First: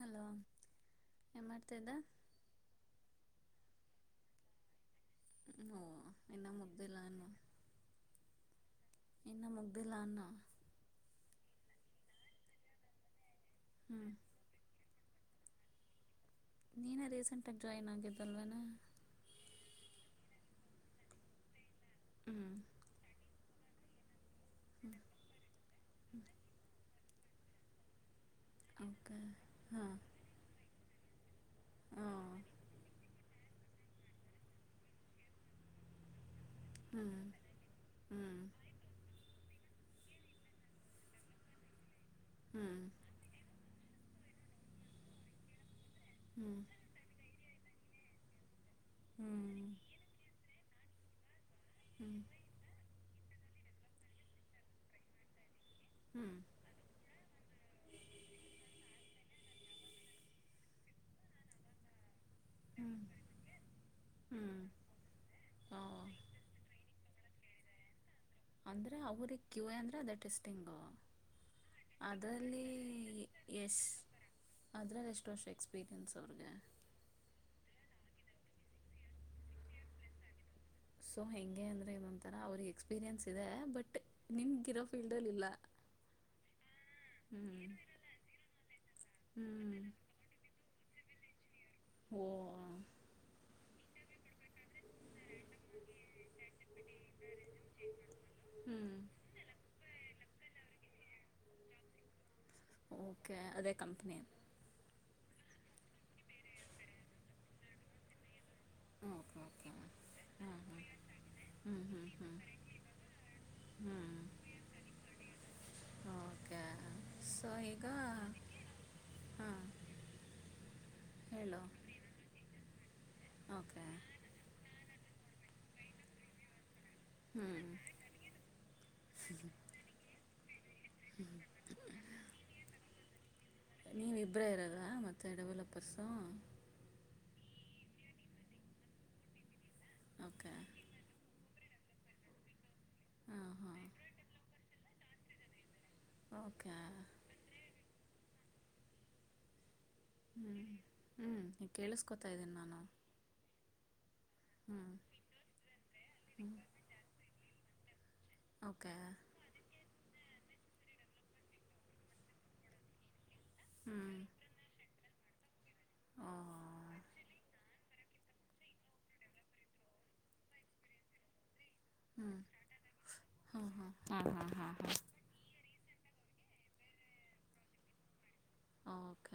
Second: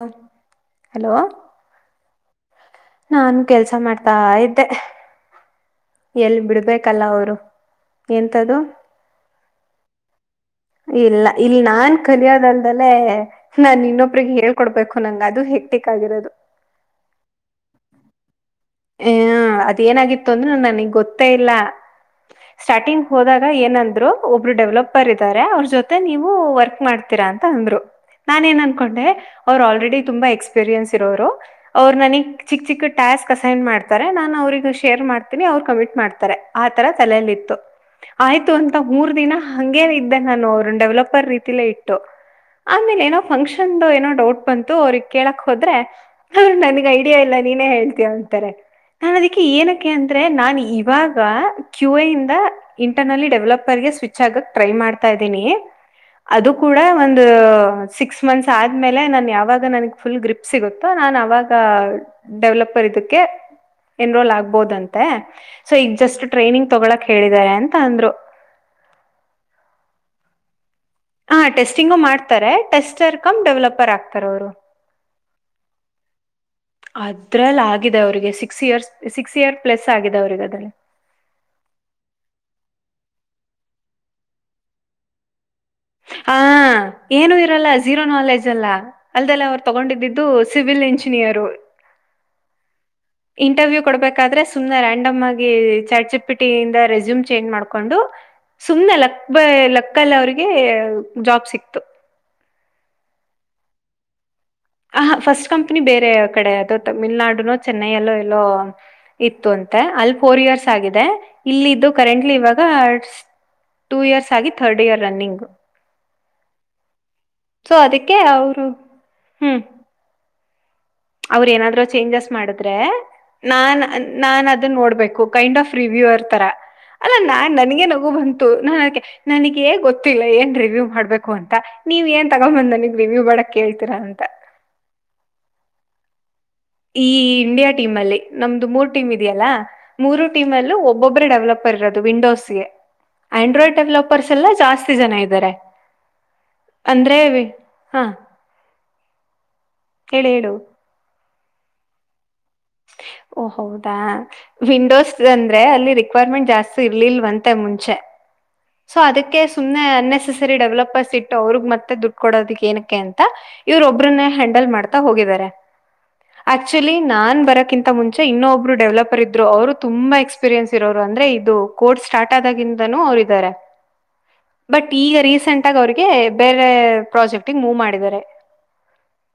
Hello ಏನ್ ಮಾಡ್ತಾಇದ್ದ ನಾನ್ ಕೆಲ್ಸಾ ಮಾಡ್ತಾ ಇದ್ದೆ [unintelligible] ಎಲ್ಲಿ ಮುಗ್ದಿಲ್ಲ ಬಿಡ್ಬೇಕಲ್ಲಾ ಅವರು ಎಂತದು ಇನ್ನ ಮುಗದಿಲಾ ಅನ್ನು ಇಲ್ಲಾ ಇಲ್ ನಾನ್ ಕಲಿಯೋದಲ್ದಲೇ ನಾ ಹ್ಞೂ ಇನ್ನೊಬ್ರಿಗೆ ಹೇಳಿ ಕೊಡ್ಬೇಕು ನನ್ ಗ ಅದು ಹೆಕ್ಟಿಕ್ ಆಗಿರೋದು ನೀನೇ ರೀಸೆಂಟ್ ಆಗಿ ಜಾಯ್ನ್ ಆಗಿದ್ದಲ್ವೇನೆ ಹ ಅದ ಏನಾಗಿತ್ತು ಅಂದ್ರೆ ನನಗ್ ಗೊತ್ತೇ ಇಲ್ಲಾ ಹ್ಞೂ ಸ್ಟಾರ್ಟಿಂಗ್ ಹೋದಾಗ ಏನಂದ್ರು ಒಬ್ರು ಡೆವಲಪರ್ ಇ ತ ಅವ್ರ ಜೊತೆ ನೀವು ವರ್ಕ್ ಮಾಡ್ತೀರಾ ಅಂತ ಅಂದ್ರು ನಾನ ಏನ್ ಅನ್ಕೊಂಡೆ ಓಕೆ ಅವ್ರು ಹಾಂ ಆಲ್ರೆಡಿ ತುಂಬಾ ಎಕ್ಸ್ಪೀರಿಯೆನ್ಸ್ ಇರೋರು ಅವರು ನನಗ್ ಹಾಂ ಚಿಕ್ಕ ಚಿಕ್ಕ ಟಾಸ್ಕ್ ಅಸೈನ್ ಮಾಡ್ತಾರೆ ನಾನು ಅವ್ರಗ ಶೇರ್ ಮಾಡ್ತೀನಿ ಅವ್ರು ಕಮಿಂಟ್ ಮಾಡ್ತಾರೆ ಆ ತರ ಹ್ಞೂ ತಲೆಯಲ್ಲಿತ್ತು. ಆಯ್ತು ಅಂತ ಮೂರ್ ದಿನ ಹಂಗೆ ಇದ ಇದೇ ನಾನು ಅವ್ರ ಡೆವಲಪರ್ ರೀತಿಲ್ಲೇ ಇಟ್ಟು ಹ್ಞೂ ಆಮೇಲೆ ಏನೋ ಫಂಕ್ಷನ್ ಏನೋ ಡೌಟ್ ಬಂತು ಅವ್ರಿಗೆ ಕೇಳಕ್ ಹೋದ್ರೆ ಹ್ಞೂ ಅವ್ರ ಹ್ಞೂ ನನ್ಗ್ ಐಡಿಯಾ ಇಲ್ಲ ನೀನೇ ಹೇಳ್ತೀಯಾ ಅಂತಾರೆ ನಾನ್ ಅದಕ್ಕೆ ಹ್ಞೂ ಏನಕ್ಕೆ ಅಂದ್ರೆ ನಾನ್ ಇವಾಗ ಹ್ಞೂ ಕ್ಯುವಯಿಂದ ಇಂಟರ್ನಲ್ಲಿ ಡೆವಲಪರ್ ಗೆ ಸ್ವಿಚ್ ಆಗಕ್ ಟ್ರೈ ಮಾಡ್ತಾ ಇದ್ದೀನಿ. ಹ್ಞೂ ಅದು ಕೂಡ ಒಂದು ಸಿಕ್ಸ್ ಮಂತ್ಸ್ ಆದ್ಮೇಲೆ ನಾನ್ ಯಾವಾಗ ನನ್ ಫುಲ್ ಗ್ರಿಪ್ ಸಿಗುತ್ತೋ ನಾನ್ ಅವಾಗ ಡೆವಲಪರ್ ಹ್ಞೂ ಹ್ಞೂ ಇದಕ್ಕೆ ಎನ್ರೋಲ್ ಆಗ್ಬಹದಂತೆ ಸೊ ಓ ಈಗ ಜಸ್ಟ್ ಟ್ರೈನಿಂಗ್ ತಗೊಳಕ್ ಹೇಳಿದಿದ್ದಾರೆ ಅಂತ ಅಂದ್ರು ಅಂದ್ರೆ ಅವ್ರಿಗೆ ಕ್ಯೂ ಐ ಅಂದ್ರೆ ಅದ ಟೆಸ್ಟಿಂಗ್ ಹಾ ಟೆಸ್ಟಿಂಗು ಮಾಡ್ತಾರೆ ಟೆಸ್ಟರ್ ಕಮ್ ಡೆವಲಪರ್ ಆಗ್ತಾರ ಅವ್ರು ಅದರಲ್ಲಿ ಎಷ್ಟ ವರ್ಷ ಎಕ್ಸ್ಪೀರಿಯೆನ್ಸ್ ಅವ್ರಿಗೆ? ಅದ್ರಲ್ಲಿ ಆಗಿದೆ ಅವ್ರಿಗೆ six years six year plus ಆಗಿದೆ ಅವ್ರಿಗೆ ಅದ್ರಲ್ಲಿ ಸೊ ಹೆಂಗೆ ಅಂದ್ರೆ ಇದೊಂಡ್ತಾರಾ ಅವ್ರಿಗೆ ಎಕ್ಸ್ಪೀರಿಯನ್ಸ್ ಇದೆ ಬಟ್ ನಿನ್ಗಿರೋ ಫೀಲ್ಡ್ ಅಲ್ಲಿ ಇಲ್ಲ ಹ ಏನು ಇರಲ್ಲ ಹ್ಮ್ ಜೀರೋ ನಾಲೆಜ್ ಅಲ್ಲ ಅಲ್ಲದೆಲ್ಲ ಅವ್ರು ಹ್ಮ್ ತಗೊಂಡಿದ್ದಿದ್ದು ಸಿವಿಲ್ ಎಂಜಿನಿಯರು. ಓ.. ಇಂಟರ್ವ್ಯೂ ಕೊಡಬೇಕಾದ್ರೆ ಸುಮ್ನೆ ರ್ಯಾಂಡಮ್ ಆಗಿ ಚಾರ್ಟ್ ಜಿ ಪಿಟಿಯಿಂದ ರೆಸ್ಯೂಮ್ ಚೇಂಜ್ ಮಾಡ್ಕೊಂಡು ಹ್ಮ್ ಸುಮ್ನೆ ಲಕ್ ಲಕ್ಕಲ್ಲ ಅವ್ರಿಗೆ ಜಾಬ್ ಸಿಕ್ತು ಓಕೆ ಅದೇ ಕಂಪನಿ ಹ ಫಸ್ಟ್ ಕಂಪ್ನಿ ಬೇರೆ ಕಡೆ ಅದು ತಮಿಳ್ನಾಡುನೋ ಚೆನ್ನೈಯಲ್ಲೋ ಇರೋ ಓಕೆ ಇತ್ತು ಓಕೆ ಅಂತೆ ಅಲ್ಲಿ ಫೋರ್ ಹ್ಞೂ ಇಯರ್ಸ್ ಹ್ಞೂ ಆಗಿದೆ. ಇಲ್ಲ ಇದ್ದು ಹ್ಞೂ ಹ್ಞೂ ಹ್ಞೂ ಕರೆಂಟ್ಲಿ ಇವಾಗ ಟೂ ಹ್ಞೂ ಇಯರ್ಸ್ ಆಗಿ third year running [inaudible] okay so ಈಗ ಅದಕ್ಕೆ ಅವರು ಹಾ ಹ್ಮ್ ಅವ್ರ ಏನಾದ್ರೂ ಚೇಂಜಸ್ ಮಾಡಿದ್ರೆ ನಾ ಓಕೆ ನಾನ್ ಅದನ್ನ ನೋಡ್ಬೇಕು ಕೈಂಡ್ ಆಫ್ ರಿವ್ಯೂವರ್ ತರ ಅಲ್ಲ ಹ್ಞೂ ನಾನ್ ನನಗೆ ನಗು ಬಂತು ನ ನನಗೆ ಗೊತ್ತಿಲ್ಲ ಏನ್ ರಿವ್ಯೂ ಮಾಡ್ಬೇಕು ಅಂತ ನೀವ್ ಏನ್ ತಗೊಂಡ್ ಬಂದ್ನಿ ನನಗ್ ರಿವಿವು ನೀವು ಇಬ್ರೆ ಇರೋದಾ ಮತ್ತೆ ಡೆವಲಪರ್ಸು ಈ ಇಂಡಿಯಾ ಟೀಮ್ ಅಲ್ಲಿ ನಮ್ದು ಮೂರು ಟೀಮ್ ಇದೆಯಲ್ಲಾ ಮೂರು ಟೀಮ್ ಓಕೆ ಅಲ್ಲೂ ಒಬ್ಬ ಒಬ್ಬರೇ ಡೆವಲಪರ್ ಇರೋದು ವಿಂಡೋಸ್ಗೆ ಹಾಂ ಹಾಂ ಆಂಡ್ರಾಯ್ಡ್ ಡೆವಲಪರ್ಸ್ ಎಲ್ಲಾ ಜಾಸ್ತಿ ಜನ ಇದ್ದಾರೆ ಓಕೆ ಅಂದ್ರೆ ಹಾ [inaudible] ಹೇಳಿ ಹೇಳು ಕೇಳಿಸಸ್ಕೊತ ಇದಿನಿ ನಾನು ಓ ಹೌದಾ? ಹ್ಞೂ ವಿಂಡೋಸ್ ರಿ ಅಂದ್ರೆ ಅಲ್ಲಿ ಹ್ಞೂ ರಿಕ್ವಿರ್ಮೆಂಟ್ ಜಾಸ್ತಿ ಇರ್ಲಿಲ್ಲಂತೆ ಮುಂಚೆ ಓಕೆ ಸೊ ಅದಕ್ಕೆ ಸುಮ್ಮನೆ ಅನ್ನೆಸರಿ ಡೆವಲಪರ್ಸ್ ಇಟ್ಟು ಅವ್ರಗ್ ಮತ್ತೆ ದುಡ್ಡು ಕೊಡೋದ್ ಏನಕ್ಕೆ ಅಂತ ಇವ್ರ ಹ್ಞೂ ಒಬ್ರನ್ನ ಹ್ಯಾಂಡಲ್ ಮಾಡ್ತಾ ಹೋಗಿದ್ದಾರೆ. ಓ ಆಕ್ಚುಲಿ ನಾನ್ ಬರಕಿಂತ ಮುಂಚೆ ಇನ್ನೊಬ್ರು ಡೆವಲಪರ್ ಇದ್ರು ಅವರು ತುಂಬಾ ಎಕ್ಸ್ಪೀರಿಯನ್ಸ್ ಇರೋರು ಅಂದ್ರೆ ಇದು ಕೋರ್ಸ್ ಸ್ಟಾರ್ಟ್ ಆದಾಗಿಂದನು ಅವ್ರ ಇದಾರೆ ಹ್ಮ್ ಹಾ ಹ ಬಟ್ ಈಗ ರೀಸೆಂಟ್ಗ ಅವ್ರಿಗೆ ಬೇರೆ ಪ್ರಾಜೆಕ್ಟಗ್ ಮೂವ್ ಮಾಡಿದ್ದಾರೆ. ಹ ಅಕ್ಕ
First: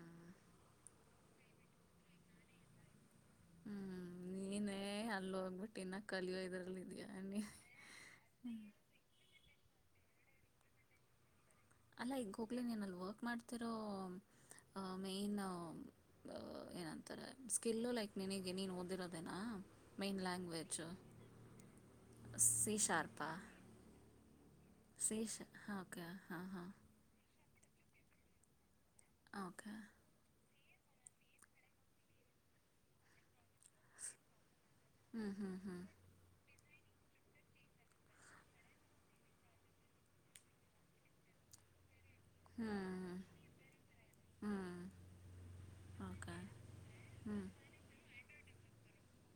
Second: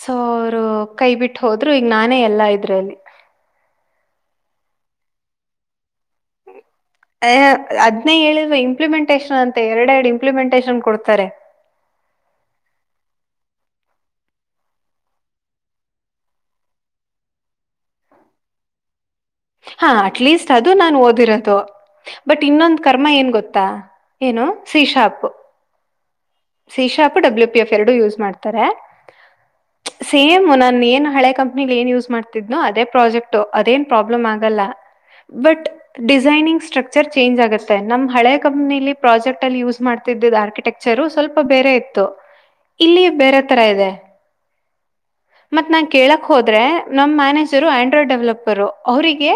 ಸೊ ಅವರು ಕೈ ಬಿಟ್ಟು ಹೋದ್ರು. ಈಗ ನಾನೇ ಎಲ್ಲ ಇದ್ರೆಲ್ಲಿ. ಏ ಅಲ್ಲಿ ಹೋಗ್ಬಿಟ್ಟು ಇನ್ನ ಕಲಿಯೋ ಇದ್ರಲ್ಲಿ ಇದೆಯಾ ಅ ನೀ ಅದ್ನೇ ಹೇಳಿದ್ರು ಇಂಪ್ಲಿಮೆಂಟೇಶಷನ್ ಅಂತ ಎರಡೆ ಎರಡು ಇಂಪ್ಲಿಮೆಂಟೇಷನ್ ಕೊಡ್ತಾರೆ ಅಲ್ಲ ಈಗ ಹೋಗ್ಲಿ ನೀನ ಅಲ್ಲಿ ವರ್ಕ್ ಮಾಡ್ತಿರೋ ಮೇನ್ ಏನಂತಾರೆ ಸ್ಕಿಿಲ್ಲ ಲೈಕ್ ನನಗೆ ನೀನ್ ಓದಿರೋದು ಹಾ ಅಟ್ಲೀಸ್ಟ್ ಅದು ನಾನ್ ಓದಿರೋದು ಬಟ್ ಸಿ ಇನ್ನೊಂದ ಕರ್ಮ ಶಾರ್ಪಾ ಏನ್ ಗೊತ್ತಾ ಏನು ಸೀಶಾಪ್ ಹಾ ಓಕೆ ಹಾ ಹಾ ನಿಶಾಪ ಡಬ್ಲ್ಯೂ ಪಿ ಎಫ್ ಎರಡು ಯೂಸ್ ಮಾಡ್ತಾರೆ ಓಕೆ ಸೇಮ್ ನಾನು ಏನ್ ಹಳೆ ಕಂಪನಿ ಏನ್ ಯೂಸ್ ಮಾಡ್ತಿದ್ನೋ ಅದೇ ಪ್ರಾಜೆಕ್ಟ್ ಅದೇನ್ ಪ್ರಾಬ್ಲಮ್ ಆಗಲ್ಲ ಹ್ಞೂ ಬಟ್ ಹ್ಞೂ ಬಟ್ ಹ್ಞೂ ಡಿಸೈನಿಂಗ್ ಸ್ಟ್ರಕ್ಚರ್ ಚೇಂಜ್ ಆಗುತ್ತೆ ನಮ್ಮ್ ಹಳೆ ಕಂಪನಿ ಪ್ರಾಜೆಕ್ಟ್ ಅಲ್ಲಿ ಯೂಸ್ ಮಾಡ್ತಿದ್ದ ಆರ್ಕಿಟೆಕ್ಚರು ಸ್ವಲ್ಪ ಬೇರೆ ಇತ್ತು ಹ್ಞೂ ಇಲ್ಲಿ ಬೇರೆ ತರ ಇದೆ ಹ್ಞೂ ಮತ್ ನಾನ್ ಕೇಳಕ್ ಓಕೆ ಹೋದ್ರೆ ನಮ್ ಹ್ಞೂ ಮ್ಯಾನೇಜರು ಆಂಡ್ರಾಯ್ಡ್ ಡೆವಲಪರ್ ಅವ್ರರಿಗೆ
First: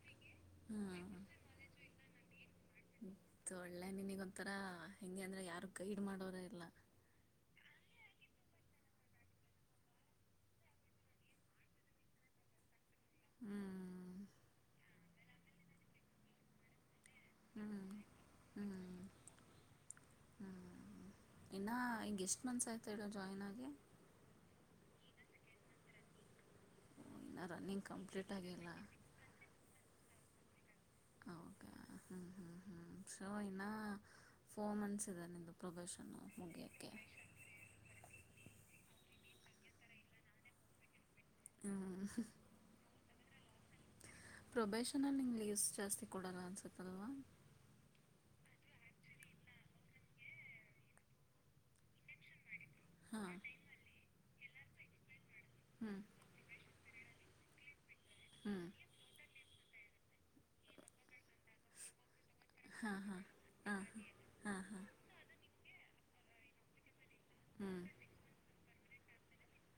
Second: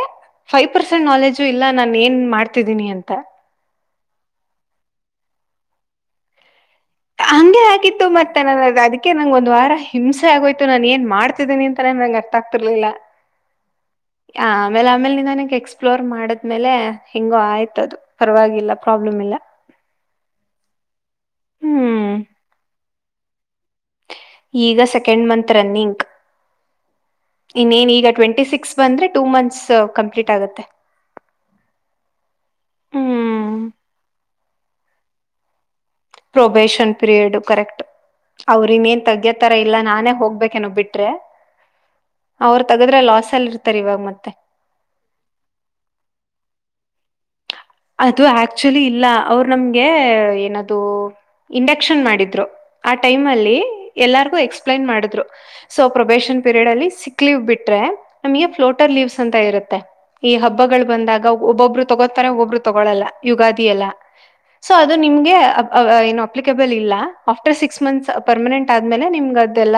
ಫೈವ್ ಹ್ಞೂ ಪರ್ಸೆಂಟ್ ಇದು ನಾಲೆಜು ಇಲ್ಲ ನಾನನ್ ಏನ್ ಮಾಡ್ತಿದ್ದೀನಿ ಅಂತ ಇ ಒಳ್ಳೆ ನಿನಗ ಒಂಥರ ಹೆಂಗೆ ಅಂದ್ರೆ ಯಾರು ಗೈಡ್ ಮಾಡೋರ ಇಲ್ಲ ಹಾಂಗೆ ಗಿತ್ತು ಮತ್ತೆ ನ ಅದಕ್ಕೆ ನಂಗಗೆ ಒಂದ ವಾರ ಹಿಂಸೆ ಆಗೋ್ತು ನಾನು ಏನ್ ಮಾಡ್ತಿದೀನಿ ಅಂತ ನಂಗೆ ಅರ್ಥ ತತಿರ್ಲಿಲ್ಲ ಹ್ಮ್ ಆ ಆಮೇಲೆ ಆಮೇಲೆ ನಿನ್ನಗ್ ಎಕ್ಸ್ಪ್ಲೋರ್ ಮಾಡದ್ಮೇಲೆ ಹೆಿಂಗೋ ಹ್ಞೂ ಆಯ್ತದು ಹ್ಞೂ ಪರವಾಗಿಲ್ಲ ಪ್ರಾಬ್ಲಮ್ ಇಲ್ಲ ಹ್ಞೂ ಇನ್ನುೂ ಹ್ಮ್ ಈಗ ಎಷ್ಟು ಮನ್ಸ ಆಯ್ತು ಹೇಳ ಜಾಯ್ನ್ ಆಗೆ ಈಗ ಸೆಕೆಂಡ್ ಮಂತ್ ರನ್ನಿಂಗಕ್ ಓ, ಇನ್ನೂ ರನ್ನಿಂಗ್ ಇನ್ನೇನ್ ಈಗ ಕಂಪ್ಲೀಟ್ ಟ್ವೆಂಟಿ ಆಗಿಲ್ಲ ಸಿಕ್ಸ್ ಬಂದ್ರೆ ಟೂ ಮಂತ್ಸ್ ಕಂಪ್ಲೀಟ್ ಆಗುತ್ತೆ ಓಕೆ ಹ್ಞೂ ಹ್ೂ ಹ್ೂ ಸೊ ಹ್ಮ್ ಇನ್ನ ಫೋರ್ ಮಂತ್ಸ್ ಇದದೆ ನಿದು ಪ್ರೊಫೆಷನ್ ಪ್ರೊಬೇಷನ್ ಪೀರಿಯಡ್ ಕರೆಕ್ಟ್ ಅವ್ರ ಇನ್ನೇಏನ್ ತಗ್ಗ್ಯೋತರ ಇಲ್ಲಾ ನಾನೇ ಹೋಗ್ಬೇಕೇನ ಬಿಟ್ರೆ ಹ್ಮ ಅವ್ರು ತಗದ್ರೆ ಲಾಸ್ ಅಲ್ಲಿ ಇರ್ತಾರೆ ಇವಾಗ ಮತ್ತೆ ಪ್ರೊಬೆಷನಲ್ಲಿ ನಿಂಗೆ ಲೀವ್ಸ್ ಜಾಸ್ತಿ ಕೊಡೋಲ್ಲ ಅನ್ಸುತ್ತಲ್ವಾ ಅದು ಆಕ್ಚುಲಿ ಇಲ್ಲ ಅವ್ರು ನಮ್ಗೆ ಏನದು ಇಂಡಕ್ಷನ್ ಮಾಡಿದ್ರು ಆ ಟೈಮ್ ಹಾಂ ಅಲ್ಲಿ ಎಲ್ಲಾರ್ಗು ಎಕ್ಸ್ಪ್ಲೈನ್ ಮಾಡಿದ್ರು ಸೊ ಹ್ಞೂ ಪ್ರೊಬೇಶನ್ ಪೀರಿಯಡ್ ಅಲ್ಲಿ ಸಿ ಲೀವ್ ಬಿಟ್ರೆ ನಮಗೆ ಹ್ಞೂ ಫ್ಲೋಟರ್ ಲೀವ್ಸ್ ಅಂತ ಇರುತ್ತೆ ಈ ಹಬ್ಬಗಳು ಬಂದಾಗ ಒಬ್ಬೊಬ್ಬರು ತಗೋತಾರೆ ಒಬ್ರು ಹಾಂ ತಗಳಲ್ಲ ಹಾಂ ಹಾಂ ಯುಗಾದಿಲ್ಲ ಹಾಂ ಸೊ ಹಾಂ ಅದು ನಿಮ್ಗೆ ಏನು ಅಲಲ್ ಇಲ್ಲ ಆಫ್ಟರ್ ಹ್ಞೂ ಸಿಕ್ಸ್ ಮಂತ್ ಪರ್ಮನೆಂಟ್ ಆದ್ಮೇಲೆ ನಿಮ ಅಲ್ಲ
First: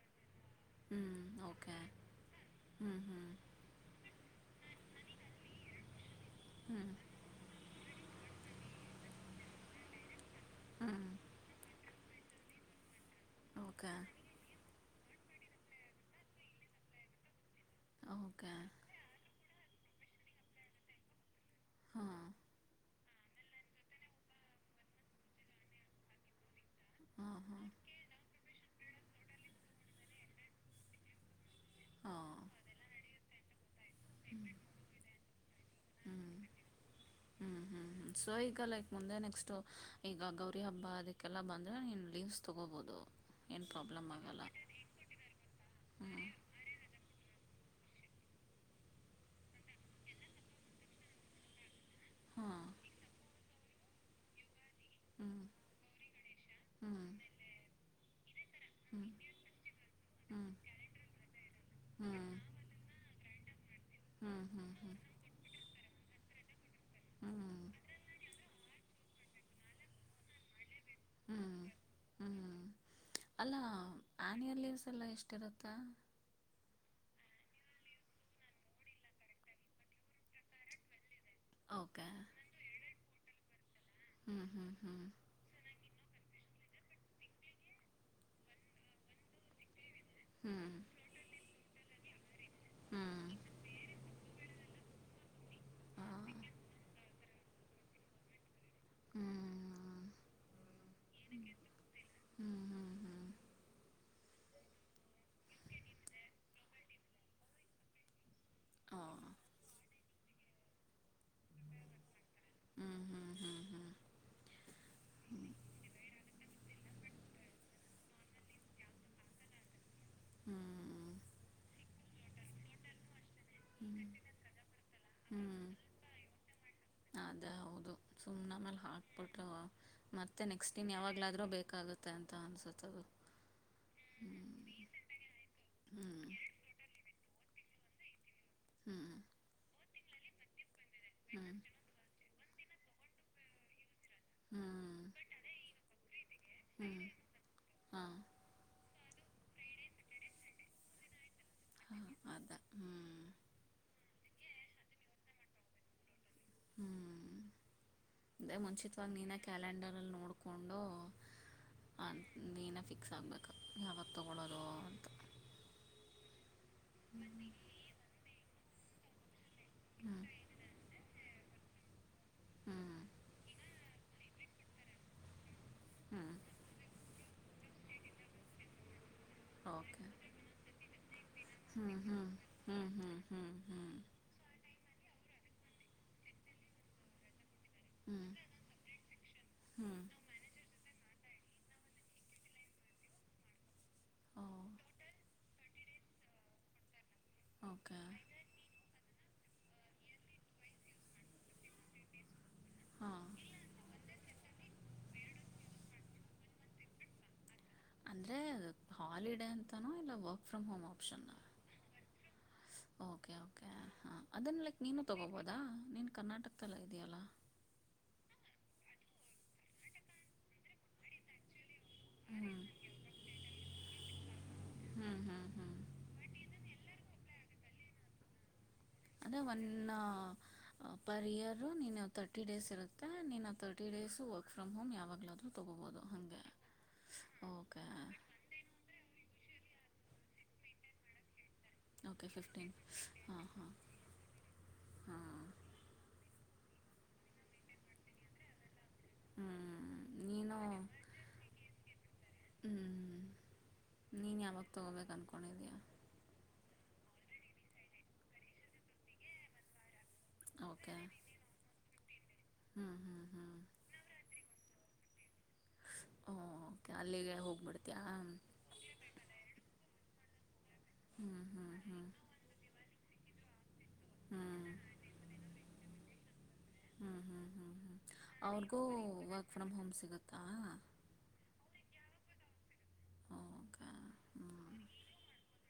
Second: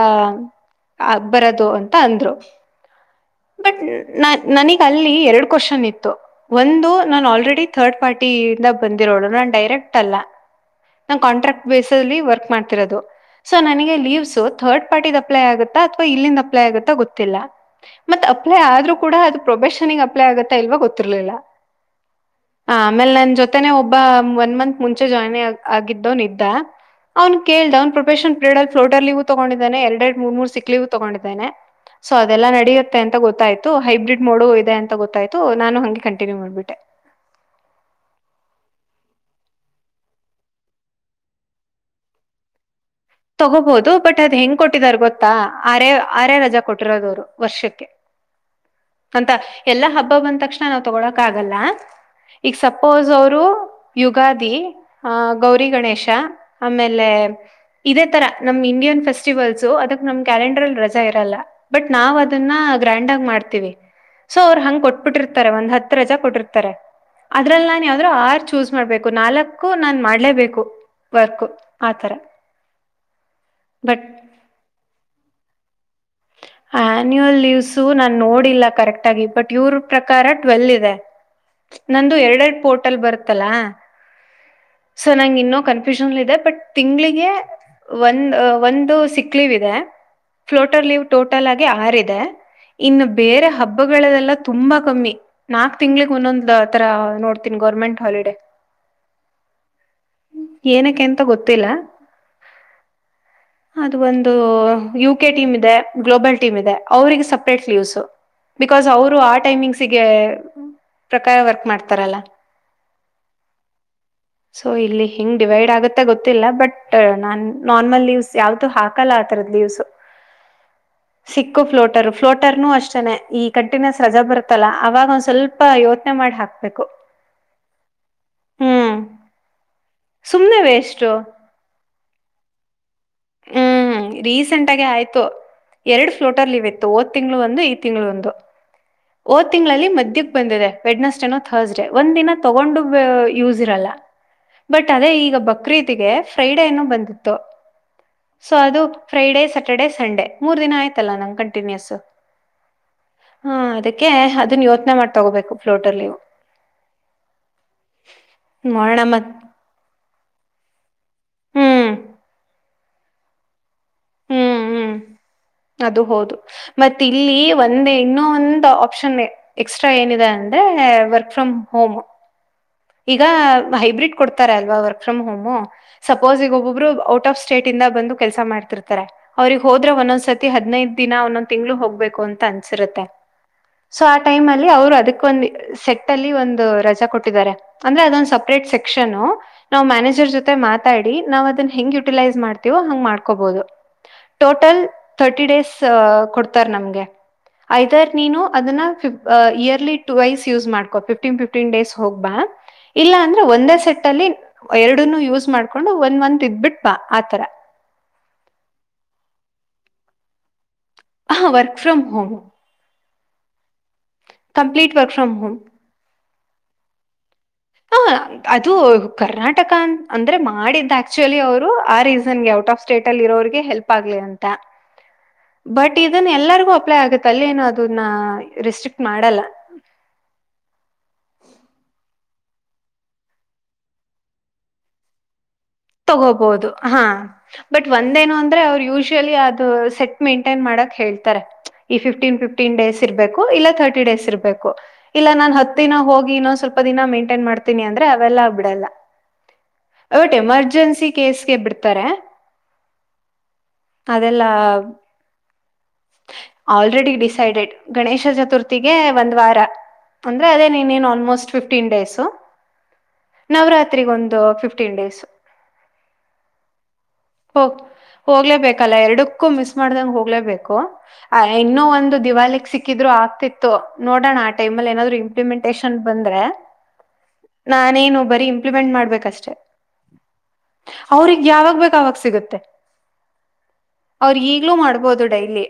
ಹ್ಞೂ ಆ ಬರದು ಓಕೆ ಅಂತ ಅಂದ್ರು ಹ್ಞೂ ಹ್ಞೂ ಬಟ್ ನನಗ್ ಅಲ್ಲಿ ಎರಡು ಕ್ವಶನ್ ಇತ್ತು ಹ್ಞೂ ಒಂದು ನಾನ ಆಲ್ರೆಡಿ ಥರ್ಡ್ ಪಾರ್ಟಿಯಿಂದ ಬಂದಿರೋದು ಡೈರೆಕ್ಟ್ ಅಲ್ಲ ಹ್ಞೂ ನಾ ಕಾಂಟ್ರಾಕ್ಟ್ ಬೇಸ್ ಅಲ್ಲಿ ವರ್ಕ್ ಮಾಡ್ತಿರೋದು ಸೊ ಓಕೆ ನನಗೆ ಲೀವ್ ಸೋತ್ ಥರ್ಡ್ ಪಾರ್ಟಿ್ ಅಪ್ಲೈ ಆಗುತ್ತಾ ಅಥವಾ ಇಲ್ಲಿಂದ ಅಪ್ಲೈ ಆಗುತ್ತಾ ಗೊತ್ತಿಲ್ಲ ಮತ್ತ ಓಕೆ ಅಪ್ಲೈ ಆದರೂ ಕೂಡ ಅದು ಪ್ರೊಬೆಷನ್ಿಗೆ ಅಪ್ಲೈ ಆಗತ್ತೆ ಇಲ್ವ ಗೊಿರ್ಲಿಲ್ಲ ಹಾ ಹ ಆಮೇಲೆ ನನ್ ಜೊತೆೇನೆ ಒಬ್ಬ ಒನ್ ಮಂತ್ ಮುಂಚೆ ಜಾಯ್ನ್ ಆಗಿದ್ದು ನಿದ್ದ ಅವ್ನ್ ಹಾಂ ಹಾಂ ಕೇಳ್ದ ಅವ್ ಪ್ರೊಫೆಷನ್ ಪಿರಡ್ ಅ ಫ್ಲೋಟರ್ಲೂ ತಗೊಂಡಿದ್ದಾನೆ ಎರ ಎರಡು ಮೂರ್ ಮೂರ್ ಸಿಕ್ಲಿೂ ತಗೊಂಡಿದ್ದಾನೆ ಸೊ ಹಾಂ ಅದೆಲ್ಲ ನಡೆಯುತ್ತೆ ಅಂತ ಗೊತ್ತಾಯ್ತು ಹೈಬ್ರಿಡ್ ಮಾಡೋ ಇದೆ ಅಂತ ಗೊತ್ತಾಯ್ತು ನಾನು ಹಂಗೆ ಕಂಟಿನ್ಯೂ ಮಾಡ್ಬಿಟ್ಟೆ ಹ್ಮ ಹಾ ಸೊ ಈಗ ಲೈಕ್ ಮುಂದೆ ನೆಕ್ಸ್ಟು ಈಗ ಗೌರಿ ಹಬ್ಬ ಅದಕ್ಕೆಲ್ಲ ಬಂದರೆೆ ನೀನು ಲೀವ್ಸ್ ತಗೋಬೋದು ತಗೋಬಹುದು ಬಟ್ ಅದ್ ಹೆಂಗ್ ಕೊಟ್ಟಿದಾರ ಗೊತ್ತಾ ಆರ ಹ್ಞೂ ಆರ ರಜಾ ಕೊಟ್ಟಿರೋದುವ್ರು ವರ್ಷಕ್ಕೆ ಅಂತ ಎಲ್ಲಾ ಹಬ್ಬ ಬಂದ ತಕ್ಷಣ ನಾವ್ ತಗೊಳಕ ಆಗಲ್ಲ ಈಗ ಹಾಂ ಸಪೋಸ್ ಅವರು ಯುಗಾದಿ ಹ್ಞೂ ಆಹ ಗೌರಿ ಗಣೇಶ ಹ್ಞೂ ಆಮೇಲೆ ಇದೇ ತರ ನಮ್ ಇಂಡಿಯನ್ ಫೆಸ್ಟಿವಲ್ಸ್ ಅದಕ್ ನಮ್ ಹ್ಞೂ ಕ್ಯಾಲೆಂಡರ್ ಅಲ್ಲಿ ರಜಾ ಇರಲ್ಲ ಬಟ್ ಹ್ಞೂ ನಾವವು ಅದನ್ನ ಗ್ರ್ಯಾಂಡ್ ಆಗ ಮಾಡ್ತೀವಿ ಹ್ಞೂ ಸೊ ಹ್ಞೂ ಅವ್ರು ಹ್ಞೂ ಹಂಗ್ ಹ್ಞೂ ಕೊಟ್ಬಿಟ್ಟಿರ್ತಾರೆ ಒಂದ್ ಹ ರಜ ಕೊಟ್ಟಿರ್ತಾರೆ ಹ್ಞೂ ಅದ್ರಲ್ಲಿ ನಾನ್ ಯಾವ್ದ್ರು ಆರ್ ಚೂಸ್ ಮಾಡ್ಬೇಕು ನಾಲ್ಕು ನಾನ್ ಮಾಡ್ಲೇಬೇಕು ವರ್ಕು ಹ್ಞೂ ಆ ಥರ ಹ್ಞೂ ಅಲ್ಲ ಆ್ಯನ್ಯಲ್ ಲೀವ್ಸ್ ಎಲ್ಲ ಎಷ್ಟಿರುತ್ತಾ ಆನ್ಯಯಲ್ ಲೀವ್ಸು ನಾನನ್ ನೋಡಿಲ್ಲ ಕರೆಕ್ಟ್ ಆಗಿ ಬಟ್ ಇವ್ರ ಪ್ರಕಾರ ಟ್ವೆಲ್ ಇದೆ ಓಕೆ ನಂದು ಎರಡೆರಡು ಪೋರ್ಟಲ್ ಬರುತ್ತಲಾ ಹ್ಞೂ ಹ್ಞೂ ಹ್ಞೂ ಸೊ ನಂಗ ಇನ್ನೊ ಕನ್ ನ್ ಇದೆ ಬಟ್ ತಿಂಗಳಿಗೆ ಒಂದ ಒಂದು ಸಿಕ್ಲಿಿವ ಇದೆ ಹ್ಞೂ ಫ್ಲೋಟರ್ ಲೀವ್ ಟೋಟಲ್ ಆಗಿ ಆರ ಇದೆ ಇನ್ನು ಹ್ಞೂ ಬೇರೆ ಹಬ್ಬಗಳಲ್ಲೆಲ್ಲ ತುಂಬಾ ಕಮ್ಮಿ ನಾಕ್ ತಿಳಗ್ ಹಾಂ ಒಂದೊಂದ್ ತರ ನೋಡ್ತೀನ ಗೌರ್ಮೆಂಟ್ ಹಾಲಿಡೆ ಹ್ಮ್ ಏನಕ್ಕೆಂತ ಗೊತ್ತಿಲ್ಲ ಹ್ಮ್ ಹ್ಮ್ ಹ್ಮ್ ಅದು ಒಂದು ಯು ಕೆ ಟೀಮ್ ಇದೆ ಗ್ಲೋಬಲ್ ಟೀಮ್ ಇದೆ ಅವರಿಗೆ ಸಪ್ರೇಟ್ ಲ್ಲೀವ್ಸ ಬಿಕಾಸ್ ಅವರು ಆ ಹಾಂ ಟೈಮಿಂಗ್ಸಗೆ ಪ್ರಕಾರ ವರ್ಕ್ ಮಾಡ್ತಾರಲ್ಲ ಹಾ ಹಾ ಸೊ ಇಲ್ಲಿ ಹಿಂಗ್ ಡಿವೈಡ್ ಆಗುತ್ತೆ ಗೊತ್ತಿಲ್ಲ ಬಟ್ ನಾನ್ ನಾರ್ಮಲ್ ಯಾವ್ದು ಹಾಕಲ್ಲ ಆ ತರದ ದಿವ್ಸು ಹ್ಮ್ ಸಿಕ್ಕು ಫ್ಲೋಟರ್ ಫ್ಲೋಟರ್ನು ಅಷ್ಟೇನೆ ಈ ಕಂಟಿನಸ್ ಹ್ಞೂ ಹ್ಞೂ ರಜಾ ಬರುತ್ತಲ್ಲ ಅವವಾಗ ಒಂದ್ ಸ್ವಲ್ಪ ಸ್ವಲ್ಪ ಯೋಚನೆ ಮಾಡಿ ಹಾಕ್ಬೇಕು ಅದೇ ಹೌದು ಸುಮ್ನೆ ಅಲ್ಲಿ ಹ್ಮ್ ಹಾಕ್ಬಿಟ ಮತ್ತೆ ಸುಮ್ನೆ ನೆಕ್ಸ್ಟ್ ಇನ್ ವೇಸ್ಟು ಯಾವಾಗ್ಲಾದ್ರೂ ಬೇಕಾಗುತ್ತೆ ಅಂತ ಅನ್ಸುತ್ತದು ಹ್ಮ್ ರೀಸೆಂಟ್ ಹ್ಞೂ ಆಗಿ ಆಯ್ತು ಹ್ಞೂ ಎರಡು ಫ್ಲೋಟರ್ಲ್ಲಿ ಇವೆ ಓದು ತಿಂಗಳು ಒಂದು ಈ ತಿಂಗಳು ಒಂದು ಹ್ಮ್ ಓದ್ ತಿಂಗಳಲ್ಲಿ ಮದಕ್ ಬಂದಿದೆ ವೆಡ್ನಸ್ಡೇನೋ ಹ್ಞೂ ಹ್ಞೂ ಥರ್ಸ್ ಡೇ ಒಂದ ದಿನ ತೊಗೊಂಡು ಯೂಸ್ ಇರಲ್ಲ ಹ್ಮ ಬಟ್ ಅದೇ ಈಗ ಬಕ್ರೀತಿಗೆ ಫ್ರೈಡೇನು ಬಂದಿತ್ತು ಹಾ ಸೊ ಅದು ಫ್ರೈಡೆ ಸ್ಯಾಟರ್ಡೆ ಸಂಡೆ ಮೂರ್ ದಿನ ಆಯ್ತಲ್ಲ ನಂಗೆ ಕಂಟಿನ್ಯೂಸ್ ಹಾಂ ಅದೇ ಹ್ಞೂ ಹಾ ಅದಕ್ಕೆ ಅದನ್ನ ಯೋಚನೆ ಮಾಡ್ ತೊಗೋಬೇಕು ಫ್ಲೋರ್ಟ ಅಲ್ಲಿವು ಅೇ ಮಾಡೋಣ ಮುಂಚಿತವಾಗಿ ಮತ್ ನೀನ ಕ್ಯಾಲೆಂಡರ್ ಅಲ್ಲಿ ನೋಡ್ಕೊಂಡು ಹ್ಮ್ ಅ ನೀನ ಫಿಕ್ಸ್ ಆಗಬೇಕು ಯಾವಾಗ ತೊಗೊಳ್ಳೋದು ಹ್ಮ್ ಹ್ಮ್ ಅಂತ ಅದು ಹೌದು ಮತ್ತ ಇಲ್ಲಿ ಒಂದೇ ಇನ್ನೊ ಒಂದ ಆಪ್ಷನ್ ಎಕ್ಸ್ಟ್ರಾ ಹ್ಞೂ ಏನಿದೆ ಅ ಅಂದ ವರ್ಕ್ ಫ್ರ್ ಹೋಮ್ ಹ್ಞೂ ಈಗ ಹೈಬ್ರಿಡ್ ಕೊಡ್ತಾರ ಅಲ್ವಾ ವರ್ಕ್ ಫ್ರಮ್ ಹೋಮು ಹ್ಞೂ ಸಪೋಸ್ ಈಗ ಒಬ್ಬೊಬ್ರು ಔಟ್ ಆಫ್ ಸ್ಟೇಟ್ ಇಂದ ಬಂದು ಕೆಲ್ಸ ಮಾಡ್ತಿರ್ತಾರೆ ಅವ್ರಗ್ ಹೋದ್ರೆ ಓಕೆ ಒಂದೊಂದ್ ಸತಿ ಹದ್ಿನೈದು ದಿನ ಒಂದೊಂದ್ ತಿಂಗ್ಳ ಹ್ಞೂ ಹೋಗ್ಬೇಕು ಹ್ಞೂ ಅಂತ ಹ್ಞೂ ಅನ್ಸಿರುತ್ತೆ ಹ್ಞೂ ಹ್ಞೂ ಸೊ ಟೈಮ್ ಅಲ್ಲಿ ಅವ್ರು ಅದಕ್ಕ ಒಂದು ಸೆಟ್ ಅಲ್ಲಿ ಒಂದು ರಜಾ ಕೊಟ್ಟಿದ್ದಾರೆ ಅಂದ್ರೆ ಹ್ಞೂ ಹ್ಞೂ ಅದೊಂದು ಸಪ್ರೇಟ್ ಸೆಕ್ಷನ್ ನಾವ್ ಹ್ಞೂ ಮ್ಯಾನೇಜರ್ ಜೊತೆ ಮಾತಾಡಿ ನಾವ್ ಅದನ್ ಹೆಂಗ್ ಯುಟಿಲೈಸ್ ಮಾಡ್ತೀವೋ ಹಂಗ್ ಮಾಡ್ಕೊಬಹುದು ಓ ಟೋಟಲ್ ತಥರ್ಟಿ ಡೇಸ್ ಕೊಡ್ತಾರೆ ನಮಗೆ ಓಕೆ ಆಯ್ದಾರ ನೀನು ಅದನ್ನ ಫ ಇಯರ್ಲಿ ಟ ವೈಸ್ ಯೂಸ್ ಮಾಡ್ಕೊ ಫಿಫ್ಟೀನ್ ಫಿಫ್ಟೀನ್ ಡೇಸ್ ಹೋಗ್ ಬಾ ಇಲ್ಲ ಹಾಂ ಅಂದ್ರೆ ಒಂದೇ ಸೆಟ್ ಅಲ್ಲಿ ಎರಡನ್ನು ಯೂಸ್ ಮಾಡ್ಕೊಂಡು ಒಂದ್ ಮಂತ್ ಇದ್ಬಿಟ್ ಬಾ ಆತರ ಅಂದ್ರೆ ಹಾಲಿಡ ಅಂತಾನ ಇಲ್ಲ work from home option work from home okay okay ಹಾಂ ಅದನ್ನು ಲೈಕ್ ಕಂಪ್ಲೀಟ್ ನೀನು ವರ್ಕ್ ಫ್ರಮ್ ತೊಗೋಬೋದಾ ಹೋಮ್ ನೀನು ಕರ್ನಾಟಕದಲ್ಲ ಇದೀೆಯಲ್ಲ ಹ ಅದು ಕರ್ನಾಟಕ ಅ ಅಂದ್ರೆ ಮಾಡಿದ್ದ ಆಕ್ಚುಲಿ ಅವರು ಆ ರೀಸನ್ ಗೆ ಹ್ಞೂ ಔಟ್ ಆಫ್ ಸ್ಟೇಟ್ ಅಲ್ಲಿ ಇರೋರಿಗೆ ಹೆಲ್ಪ್ ಆಗ್ಲಿ ಅಂತ ಹ್ಮ್ ಹಾ ಹಾ ಟ್ ಇದನ್ನ ಎಲ್ಲರಿಗು ಅಪ್ಲೈ ಆಗುತ್ತೆ ಅಲ್ಲಿ ಏನುೋ ಅದನ್ನ ರೆಿಸ್ಟ್ರಿಕ್ಟ್ ಅದೇ ಒನ್ ಪರ್ ಇಯರ್ ನೀನ್ನ ತರ್ಟಿ ಡೇಸ್ ಇರುತ್ತೆ ನೀನ್ನ thirty days work from home ಯಾವಾಗ್ಲಾದ ತಗೋಬಹುದು ಹಾ ಓಕೆ ಬಟ್ ಒಂದೇನು ಅಂದ್ರೆ ಅವರು ಯೂಶಲಿ ಅದು ಸೆಟ್ ಮೇಂಟೈನ್ ಮಾಡಕ್ ಹೇಳ್ತಾರೆ ಈ ಫಿಫ್ಟೀನ್ ಫಿಫ್ಟೀನ್ ಡೇಸ್ ಇರ್ಬೇಕು ಹಾಂ ಇಲ್ಲ ಹಾಂ ತರ್ಟಿ ಡೇಸ್ ಇರ್ಬೇಕು ಇಲ್ಲ ಹಾಂ ನಾನ್ ಹತ್ತು ಿನ ಹೋಗಿ ಸ್ವಲ್ಪ ದಿನ ಮೇಂಟೈನ್ ಮಾಡ್ತನಿ ಅಂದ್ರೆ ಅವೆಲ್ಲ ಬಿಡಲ್ಲ ಹ್ಞೂ ನೀನು ಅರ್ಜೆನ್ಸಿ ಕೇಸ್ಗೆ ಬಿಡ್ತಾರೆ ಹ್ಞೂ ಹ ನೀನು ಅದೆಲ್ಲ ಯಾವಾಗ ತೊಗೋಬೇಕು ಅನ್ಕೊಂಡಿದ್ದೀಯಾ ಆಲ್ರೆಡಿ ಡಿಸೈಡೆಡ್ ಗಣೇಶ ಚತುರ್ಥಿಗೆ ಒಂದ್ ವಾರ ಅಂದ್ರೆ ಅದೇ ಓಕೆ ನೀನ್ನೇನು ಆಲ್ಮೋಸ್ಟ್ ಫಿಫ್ಟೀನ್ ಡೇಸು ಹ್ಞೂ ಹ್ಞೂ ಹ್ಞೂ ನವರಾತ್ರಿಗ ಒಂದು ಫಿಫ್ಟೀನ್ ಡೇಸ್ ಓಕೆ ಅಲ್ಲಿಗೆ ಹ ಹೋಗ್ಬಿಡ್ತೀಯಾ ಹೋಗ್ಲೇಬೇಕಲ್ಲ ಎರಡು ಸಿಕ್ಕು ಮಿಸ್ ಮಾಡ್ದಂಗ ಹೋಗ್ಲೇಬೇಕು ಹ್ಞೂ ಆ ಹ್ಞೂ ಇನ್ನೂ ಹ್ಞೂ ಒಂದು ದಿವಾಲಿಕ್ ಸಿಕ್ಕಿದ್ರು ಆಗ್ತಿತ್ತು ನೋಡೋಣ ಹ್ಞೂ ಆ ಟೈಮ್ಲ್ಲಿ ಏನಾದ್ರು ಇಂಪ್ಲಿಮೆಂಟೇಶಷನ್ ಬಂದ್ರೆ ಹ್ಮ್ ಹ್ಮ್ ಹ್ಮ್ ಹ್ಮ್ ನಾನೇನು ಬರೀ ಅವ್ರಿಗೂ ಇಂಪ್ಲಿಮೆಂಟ್ ವರ್ಕ್ ಮಾಡ್ಬೇಕಷ್ಟೆ ಫ್ರಮ್ ಹೋಮ್ ಸಿಗುತ್ತಾ ಅವ್ರಗ್ ಯಾವಾಗ ಬೇಕಾವಾಗ ಸಿಗುತ್ತೆ ಓಕೆ ಅವರು ಹ್ಞೂ ಈಗ್ಲೂ ಮಾಡ್ಬಹದು ಡೈರಿ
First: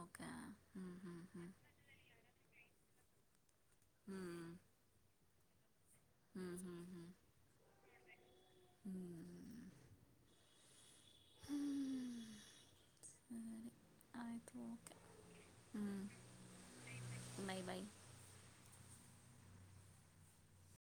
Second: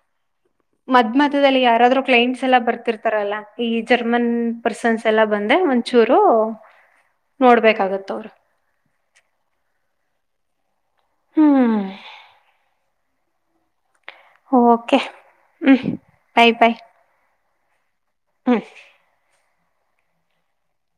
ಓಕೆ ಹ್ಞೂ ಹ್ಞೂ ಹ್ಞೂ ಮದಲ್ಲಿ ಯೂ ಕಂಟ್ ಎಲ್ಲ ಬರ್ ರಲ್ಲ ಈ ಹ್ಞೂ ಜರ್ಮನ್ ಪರ್ಸನ್ಸ್ ಎಲ್ಲ ಬಂದೆ ಒಂಚೂರು ಹ್ಞೂ ಹ್ಞೂ ನೋಡ್ಬೇಕಾಗತ್ತ ಅವ್ರರು ಹ್ಮ್ ಸರಿ ಹ್ಮ್ ಓಕೆ ಹ್ಮ್ ಬಾಯ್ ಬಾಯ್ ಬಾಯ್ ಬಾಯ್ ಹಾಂ